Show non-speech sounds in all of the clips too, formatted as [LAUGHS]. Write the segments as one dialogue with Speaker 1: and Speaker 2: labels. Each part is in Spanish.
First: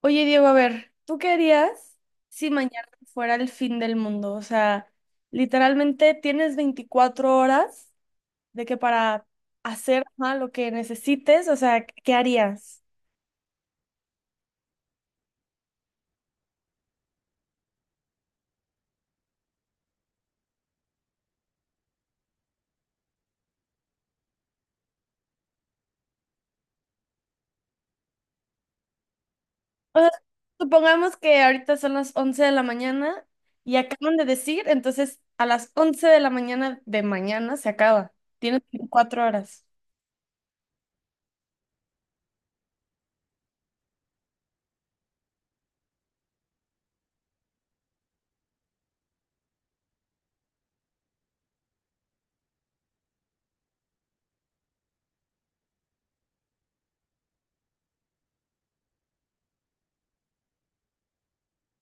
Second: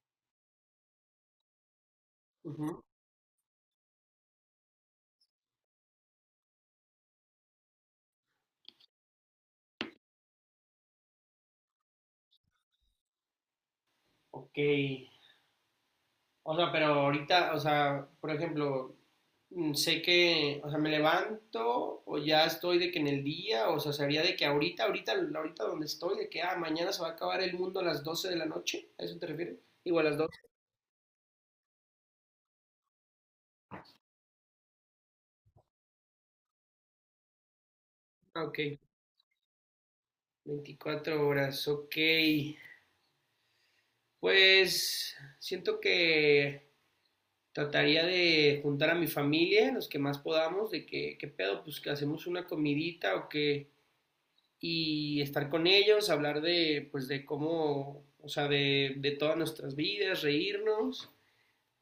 Speaker 1: Oye, Diego, a ver, ¿tú qué harías si
Speaker 2: Ujú,
Speaker 1: mañana fuera el fin del mundo? O sea, literalmente tienes 24 horas de que para hacer ajá, lo que necesites, o sea, ¿qué harías?
Speaker 2: ok. O sea, pero ahorita, o sea, por ejemplo, sé que, o sea, me levanto o ya estoy de que en el día, o sea, sería de que ahorita, ahorita, ahorita donde estoy, de que, ah, mañana se va a acabar el mundo a las 12 de la noche, ¿a eso te refieres?
Speaker 1: O
Speaker 2: Igual a
Speaker 1: sea,
Speaker 2: las 12.
Speaker 1: supongamos que ahorita son las 11 de la mañana y acaban de decir, entonces a las 11 de la mañana de mañana se acaba.
Speaker 2: Ah,
Speaker 1: Tienes
Speaker 2: ok.
Speaker 1: veinticuatro horas.
Speaker 2: 24 horas, ok. Pues siento que trataría de juntar a mi familia, los que más podamos, de que, ¿qué pedo? Pues que hacemos una comidita o que. Y estar con ellos, hablar de, pues, de cómo, o sea, de todas nuestras vidas, reírnos.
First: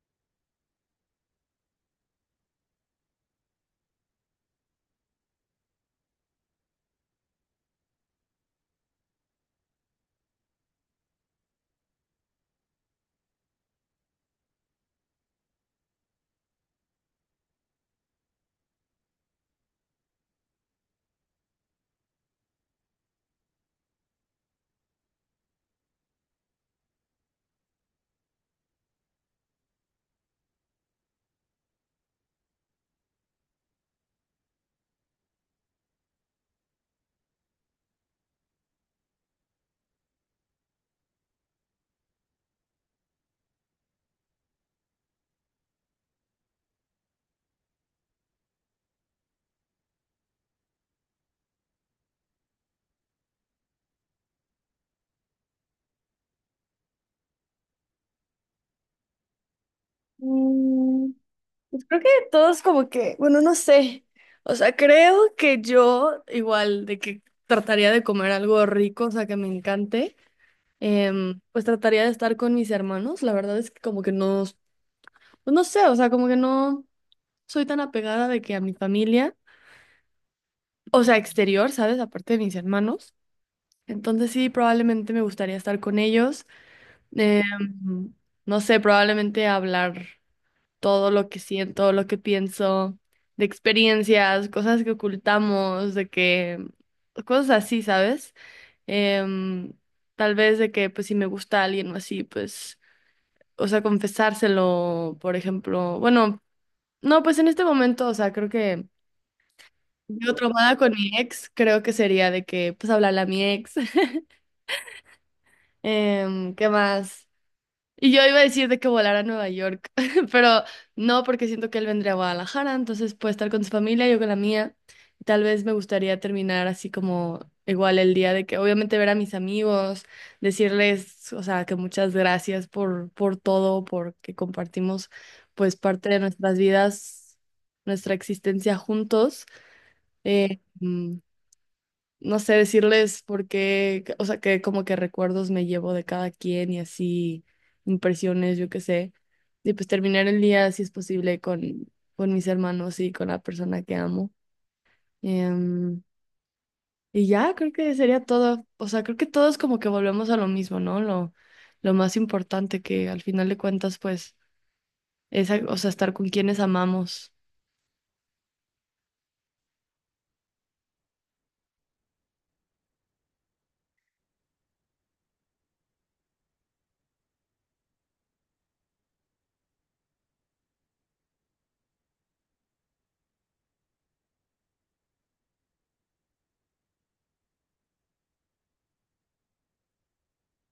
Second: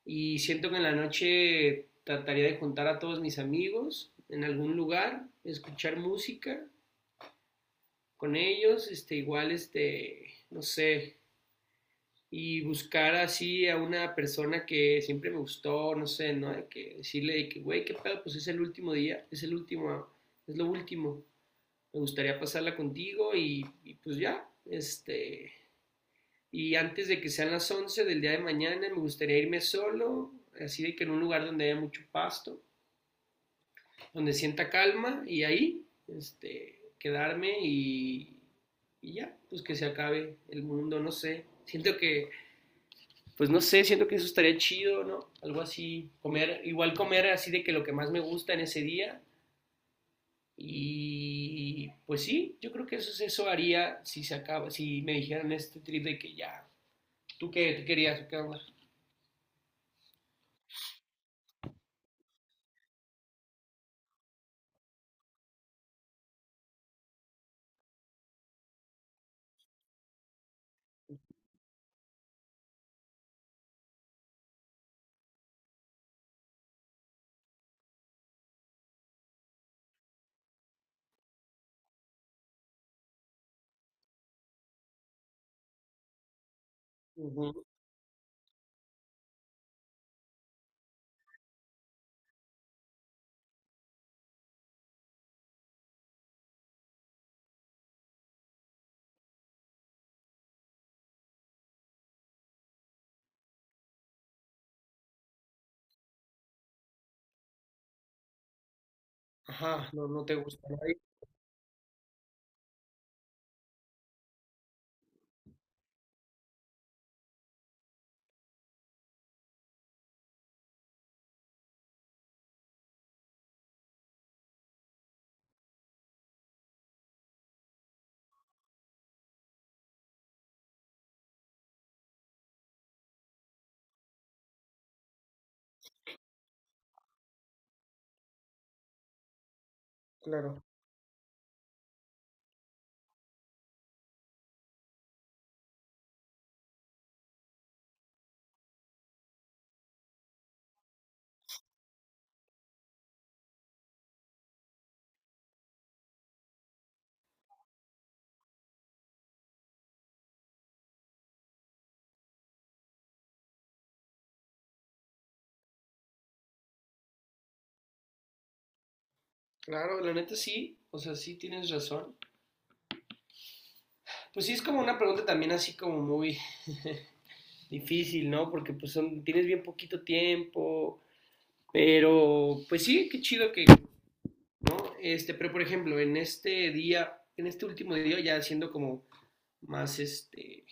Speaker 2: Y siento que en la noche trataría de juntar a todos mis amigos en algún lugar, escuchar música con ellos, este, igual, este, no sé, y buscar así a una persona que siempre me gustó, no sé, ¿no? De que decirle de que, güey, qué pedo, pues es el último día, es el último, es lo último. Me gustaría pasarla contigo y pues ya, este, y antes de que sean las 11 del día de mañana, me gustaría irme solo, así de que en un lugar donde haya mucho pasto, donde sienta calma y ahí, este, quedarme y ya, pues que se acabe el mundo, no sé. Siento que, pues no sé, siento que eso estaría chido, ¿no? Algo así, comer, igual comer así de que lo que más me gusta en ese día. Y pues sí, yo creo que eso, eso haría si se acaba, si me dijeran este trip de que ya, ¿tú qué querías o qué onda?
Speaker 1: Mm. Pues creo que todos como que, bueno, no sé. O sea, creo que yo igual de que trataría de comer algo rico, o sea, que me encante. Pues trataría de estar con mis hermanos. La verdad es que como que no, pues no sé, o sea, como que no soy tan apegada de que a mi familia, o sea, exterior, ¿sabes? Aparte de mis hermanos. Entonces sí, probablemente me gustaría estar con ellos.
Speaker 2: Ujú.
Speaker 1: em, no sé, probablemente hablar todo lo que siento, lo que pienso, de experiencias, cosas que ocultamos, de que cosas así, ¿sabes? Em, Tal vez de que pues si me gusta alguien o así, pues, o sea, confesárselo, por ejemplo. Bueno, no, pues en este momento, o sea, creo que
Speaker 2: Ajá, no, no
Speaker 1: yo,
Speaker 2: te gusta
Speaker 1: traumada con
Speaker 2: nadie,
Speaker 1: mi ex, creo que sería de que pues hablarle a mi ex. [LAUGHS] Em, ¿qué más? Y yo iba a decir de que volara a Nueva York, [LAUGHS] pero no, porque siento que él vendría a Guadalajara, entonces puede estar con su familia, yo con la mía. Tal vez me gustaría terminar así como igual el día de que obviamente ver a mis amigos, decirles, o sea, que muchas gracias por todo, porque compartimos pues parte de nuestras vidas, nuestra existencia juntos.
Speaker 2: claro.
Speaker 1: Mm, no sé, decirles por qué, o sea, que como que recuerdos me llevo de cada quien y así, impresiones, yo qué sé. Y pues terminar el día, si es posible, con mis hermanos y con la persona que amo. Em, y ya, creo que sería todo. O sea, creo que todos como que volvemos a lo mismo, ¿no? Lo más importante que al final de cuentas, pues, es, o sea, estar con quienes amamos.
Speaker 2: Claro, la neta sí, o sea, sí tienes razón. Pues sí, es como una pregunta también así como muy difícil, ¿no? Porque pues son, tienes bien poquito tiempo, pero pues sí, qué chido que, ¿no? Este, pero por ejemplo, en este día, en este último día, ya siendo como más, este,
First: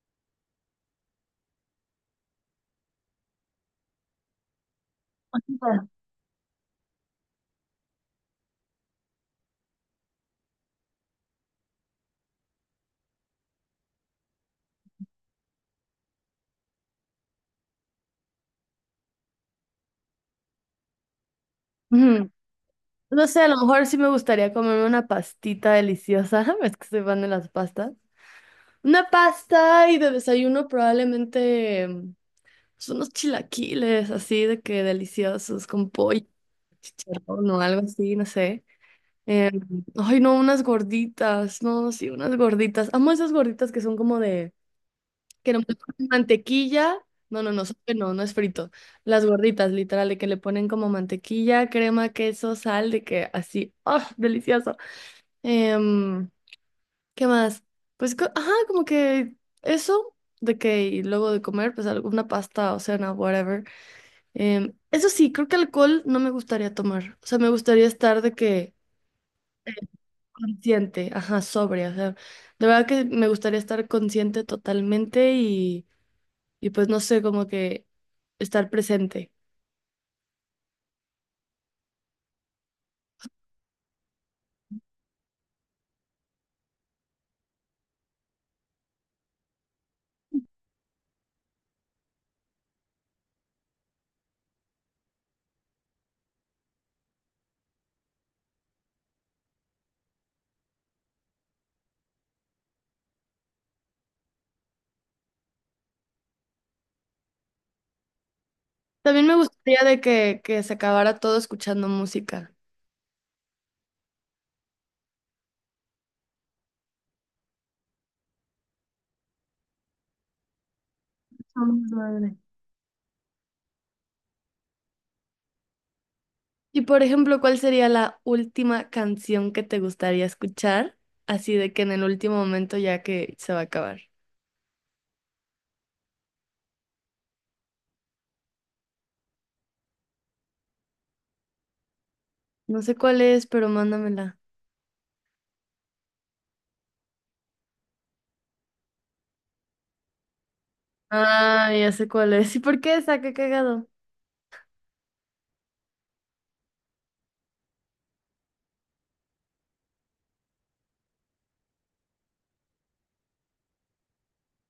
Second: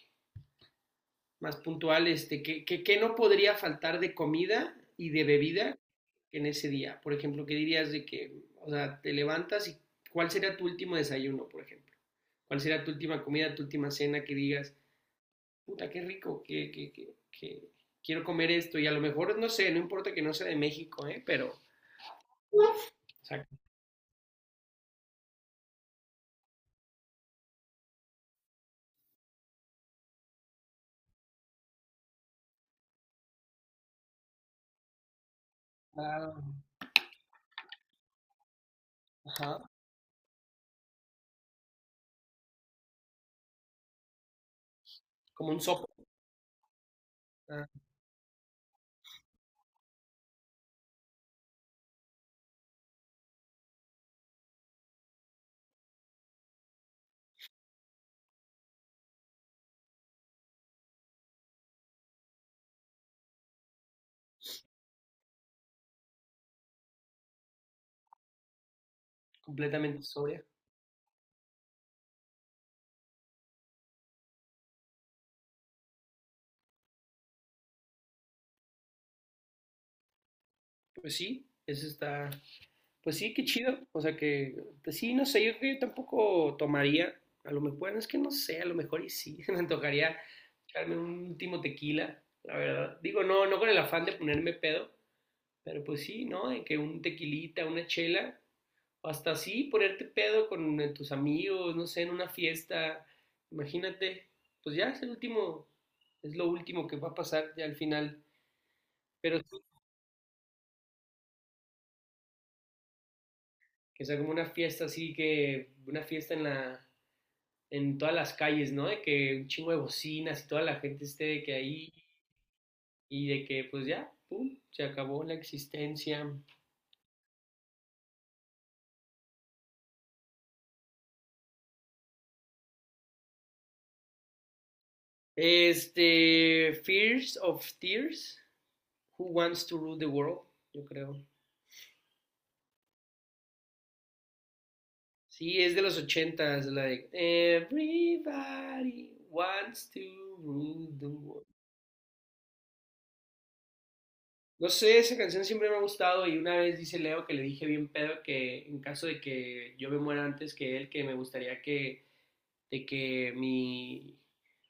Speaker 2: más puntual, este, ¿qué no podría faltar de comida y de bebida en ese día? Por ejemplo, ¿qué dirías de que, o sea, te levantas y cuál sería tu último desayuno, por ejemplo? ¿Cuál sería tu última comida, tu última cena que digas, puta, qué rico, que quiero comer esto? Y a lo mejor, no sé, no importa que no sea de México, ¿eh? Pero,
Speaker 1: Ujú.
Speaker 2: o
Speaker 1: No sé,
Speaker 2: sea,
Speaker 1: a lo mejor sí me gustaría comerme una pastita deliciosa. [LAUGHS] Es que soy fan de las pastas. Una pasta, y de desayuno probablemente pues, unos chilaquiles así de que deliciosos con pollo,
Speaker 2: claro,
Speaker 1: chicharrón o algo así, no sé. Eh,
Speaker 2: ajá,
Speaker 1: ay, no, unas gorditas, no, sí, unas gorditas. Amo esas gorditas que son como de,
Speaker 2: como
Speaker 1: que no
Speaker 2: un
Speaker 1: [LAUGHS]
Speaker 2: sopa,
Speaker 1: ponen mantequilla. No, no, no,
Speaker 2: ah,
Speaker 1: no, no es frito. Las gorditas, literal, de que le ponen como mantequilla, crema, queso, sal, de que así, ¡oh, delicioso! Em, ¿qué más? Pues, ajá, como que eso de que y luego de comer, pues alguna pasta o cena, whatever. Em, eso sí, creo que alcohol no me gustaría tomar. O sea, me gustaría estar de que
Speaker 2: completamente sobria.
Speaker 1: consciente, ajá, sobria. O sea, de verdad que me gustaría estar consciente totalmente, y pues no sé, como que estar presente.
Speaker 2: Pues sí, eso está. Pues sí, qué chido. O sea que, pues sí, no sé, yo creo que yo tampoco tomaría. A lo mejor, bueno, es que no sé, a lo mejor y sí, [LAUGHS] me antojaría echarme un último tequila, la verdad. Digo, no, no con el afán de ponerme pedo, pero pues sí, ¿no? De que un tequilita, una chela, o hasta así ponerte pedo con tus amigos, no sé, en una fiesta. Imagínate, pues ya es el último, es lo último que va a pasar ya al final.
Speaker 1: También me
Speaker 2: Pero sí,
Speaker 1: gustaría que se acabara todo escuchando música.
Speaker 2: que sea como una fiesta así, que una fiesta en todas las calles, ¿no? De que un chingo de bocinas y toda la gente esté de que
Speaker 1: Somos
Speaker 2: ahí
Speaker 1: 9.
Speaker 2: y de que pues ya, pum, se acabó la existencia.
Speaker 1: Y por ejemplo, ¿cuál sería la última canción que te gustaría escuchar? Así de que en el último momento ya que se va a acabar.
Speaker 2: Este, Fears of Tears, Who Wants to Rule the World, yo creo.
Speaker 1: No sé cuál es, pero mándamela.
Speaker 2: Sí, es de los 80, la de Everybody Wants to Rule the World.
Speaker 1: Ah, ya sé cuál es. ¿Y por qué esa? Qué cagado.
Speaker 2: No sé, esa canción siempre me ha gustado y una vez dice Leo que le dije bien pedo que en caso de que yo me muera antes que él, que me gustaría que de que mi,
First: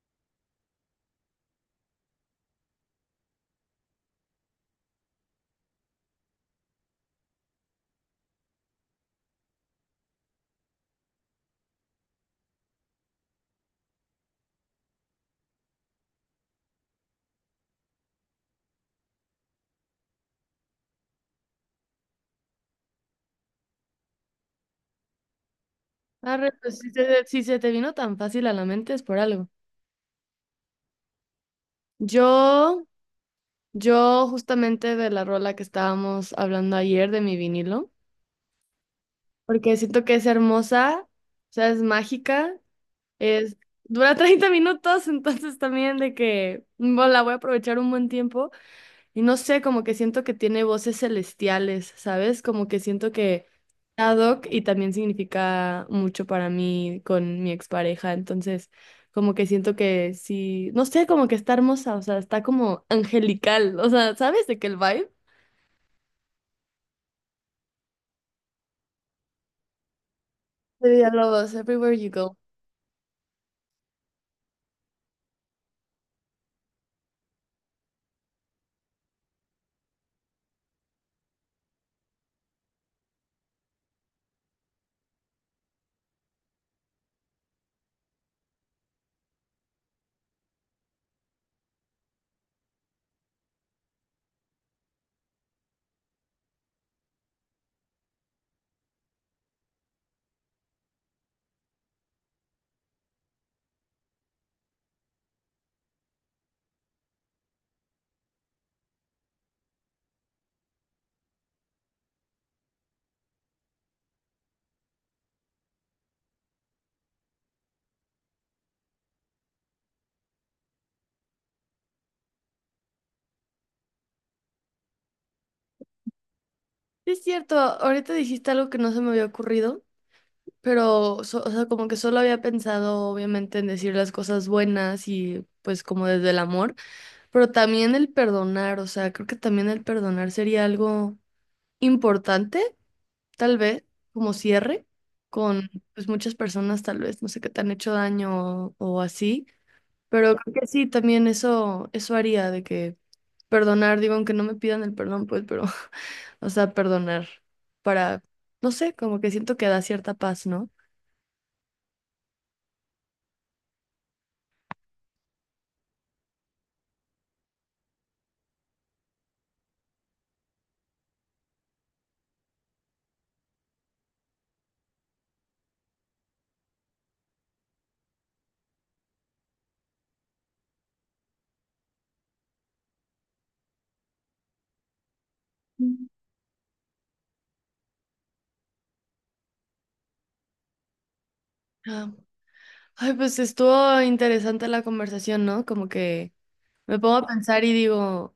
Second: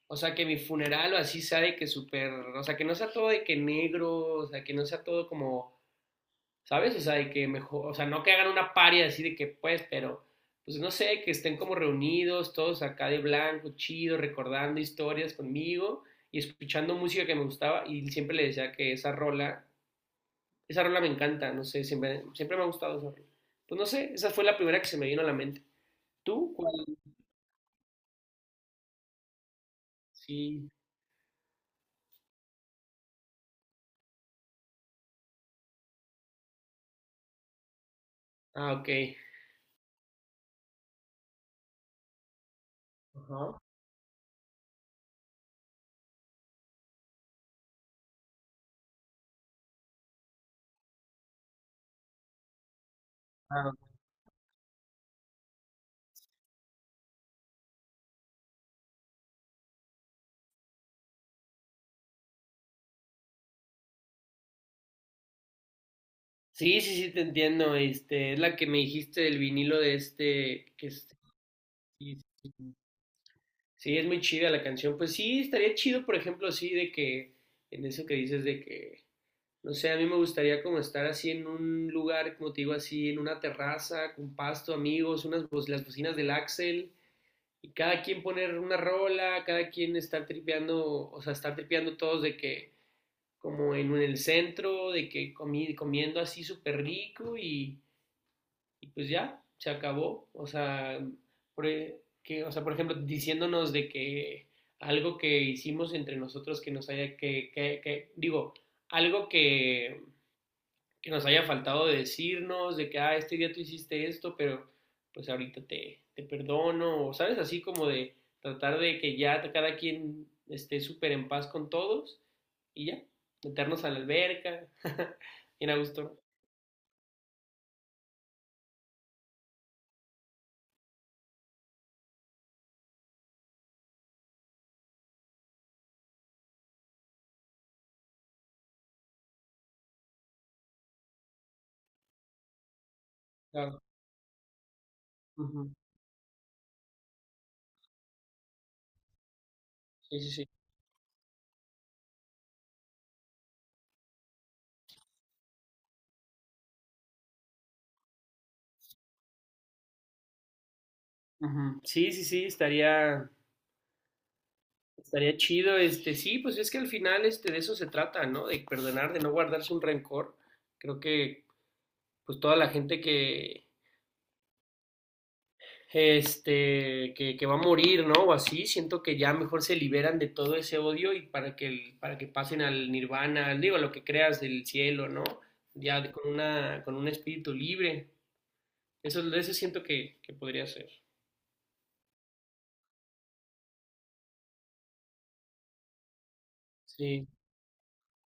Speaker 2: o sea, que mi funeral o así sea de que súper, o sea, que no sea todo de que negro, o sea, que no sea todo como, ¿sabes? O sea, de que mejor, o sea, no que hagan una paria así de que pues, pero, pues no sé, que estén como reunidos todos acá de blanco, chido, recordando historias conmigo y escuchando música que me gustaba y siempre le decía que esa rola me encanta, no sé, siempre, siempre me ha gustado esa rola. Pues no sé, esa fue la primera que se me vino a la mente.
Speaker 1: Arre,
Speaker 2: ¿Tú? ¿Cuál?
Speaker 1: pues si se te vino tan fácil a la mente es por algo.
Speaker 2: Sí.
Speaker 1: Yo, yo justamente de la rola que estábamos hablando ayer de mi vinilo,
Speaker 2: Ah, ok.
Speaker 1: porque siento que es hermosa, o sea, es mágica. Es,
Speaker 2: Ajá.
Speaker 1: dura 30 minutos, [LAUGHS] entonces también de que bueno, la voy a aprovechar un buen tiempo. Y no sé, como que siento que tiene voces celestiales, ¿sabes? Como que siento que
Speaker 2: Ah,
Speaker 1: ad hoc, y también significa mucho para mí con mi expareja. Entonces, como que siento que sí, no sé, como que está hermosa, o sea, está como angelical. O sea, ¿sabes de que el vibe?
Speaker 2: sí, sí, sí, te entiendo. Este, es la que me dijiste del vinilo de este,
Speaker 1: De Villalobos, Everywhere You
Speaker 2: sí,
Speaker 1: Go.
Speaker 2: sí, sí. Sí, es muy chida la canción. Pues sí, estaría chido, por ejemplo, sí, de que, en eso que dices de que, no sé, a mí me gustaría como estar así en un lugar, como te digo, así, en una terraza, con pasto, amigos, las bocinas del Axel, y cada quien poner una rola, cada quien estar tripeando, o sea, estar tripeando todos de que, como en el centro, de que comiendo así súper rico y pues ya, se acabó. O sea, por, que, o sea, por ejemplo, diciéndonos de que algo que hicimos entre nosotros que nos haya, que digo, algo que, nos haya faltado de decirnos, de que, ah, este día tú hiciste esto, pero pues ahorita te perdono, o sabes, así como de tratar de que ya cada quien esté súper en paz con todos y ya, meternos a la alberca, [LAUGHS] bien a gusto.
Speaker 1: Sí, es cierto, ahorita dijiste algo que no se me había ocurrido. Pero, o sea, como que solo había pensado, obviamente, en decir las cosas buenas y pues como desde el amor, pero también el perdonar, o sea, creo que también el perdonar sería algo importante, tal
Speaker 2: Claro.
Speaker 1: vez, como cierre con
Speaker 2: Ujú.
Speaker 1: pues muchas personas, tal vez, no sé, qué te han hecho daño o así,
Speaker 2: Sí, sí,
Speaker 1: pero
Speaker 2: sí.
Speaker 1: creo que sí, también eso haría de que perdonar, digo, aunque no me pidan el perdón, pues, pero, [LAUGHS] o sea, perdonar para, no sé, como que siento que da cierta paz, ¿no?
Speaker 2: Ujú. Sí, sí, sí, estaría chido, este, sí, pues es que al final, este, de eso se trata, ¿no? De perdonar, de no guardarse un rencor. Creo que, pues toda la gente que, este, que va a morir, ¿no? O así, siento que ya mejor se liberan de todo ese odio y para que, para que pasen al nirvana, digo, lo que creas del cielo, ¿no? Ya con un espíritu libre. Eso siento que, podría ser.
Speaker 1: Ay, pues estuvo interesante la conversación, ¿no? Como que me pongo a
Speaker 2: Sí.
Speaker 1: pensar y digo,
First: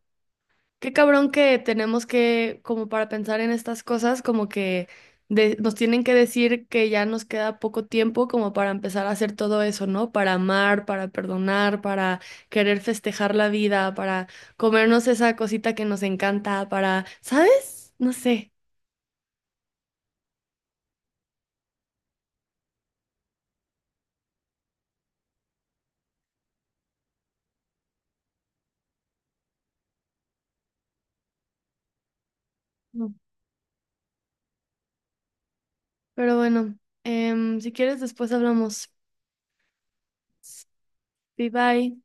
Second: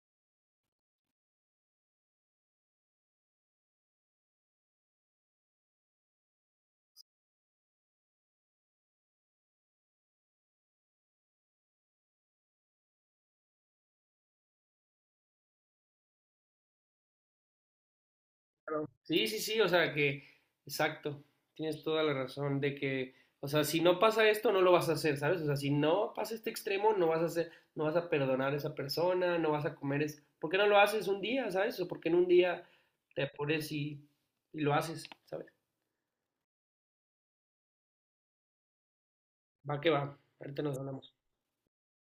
Speaker 1: qué cabrón que tenemos que, como para pensar en estas cosas, como que nos tienen que decir que ya nos queda poco tiempo como para empezar a hacer todo eso, ¿no? Para amar, para perdonar, para querer festejar la vida, para comernos esa cosita que nos encanta, para, ¿sabes? No sé.
Speaker 2: Claro. Sí, sí, sí, o sea que, exacto, tienes toda la razón de que, o sea, si no pasa esto, no lo vas a hacer, ¿sabes? O sea, si no pasa este extremo, no vas a hacer, no vas a perdonar a esa persona, no vas a comer, es, ¿por qué no lo haces un día? ¿Sabes? O porque en un día
Speaker 1: No.
Speaker 2: te pones y lo haces, ¿sabes?
Speaker 1: Pero bueno, em, si quieres después hablamos.
Speaker 2: Va que va, ahorita nos hablamos.
Speaker 1: Bye bye.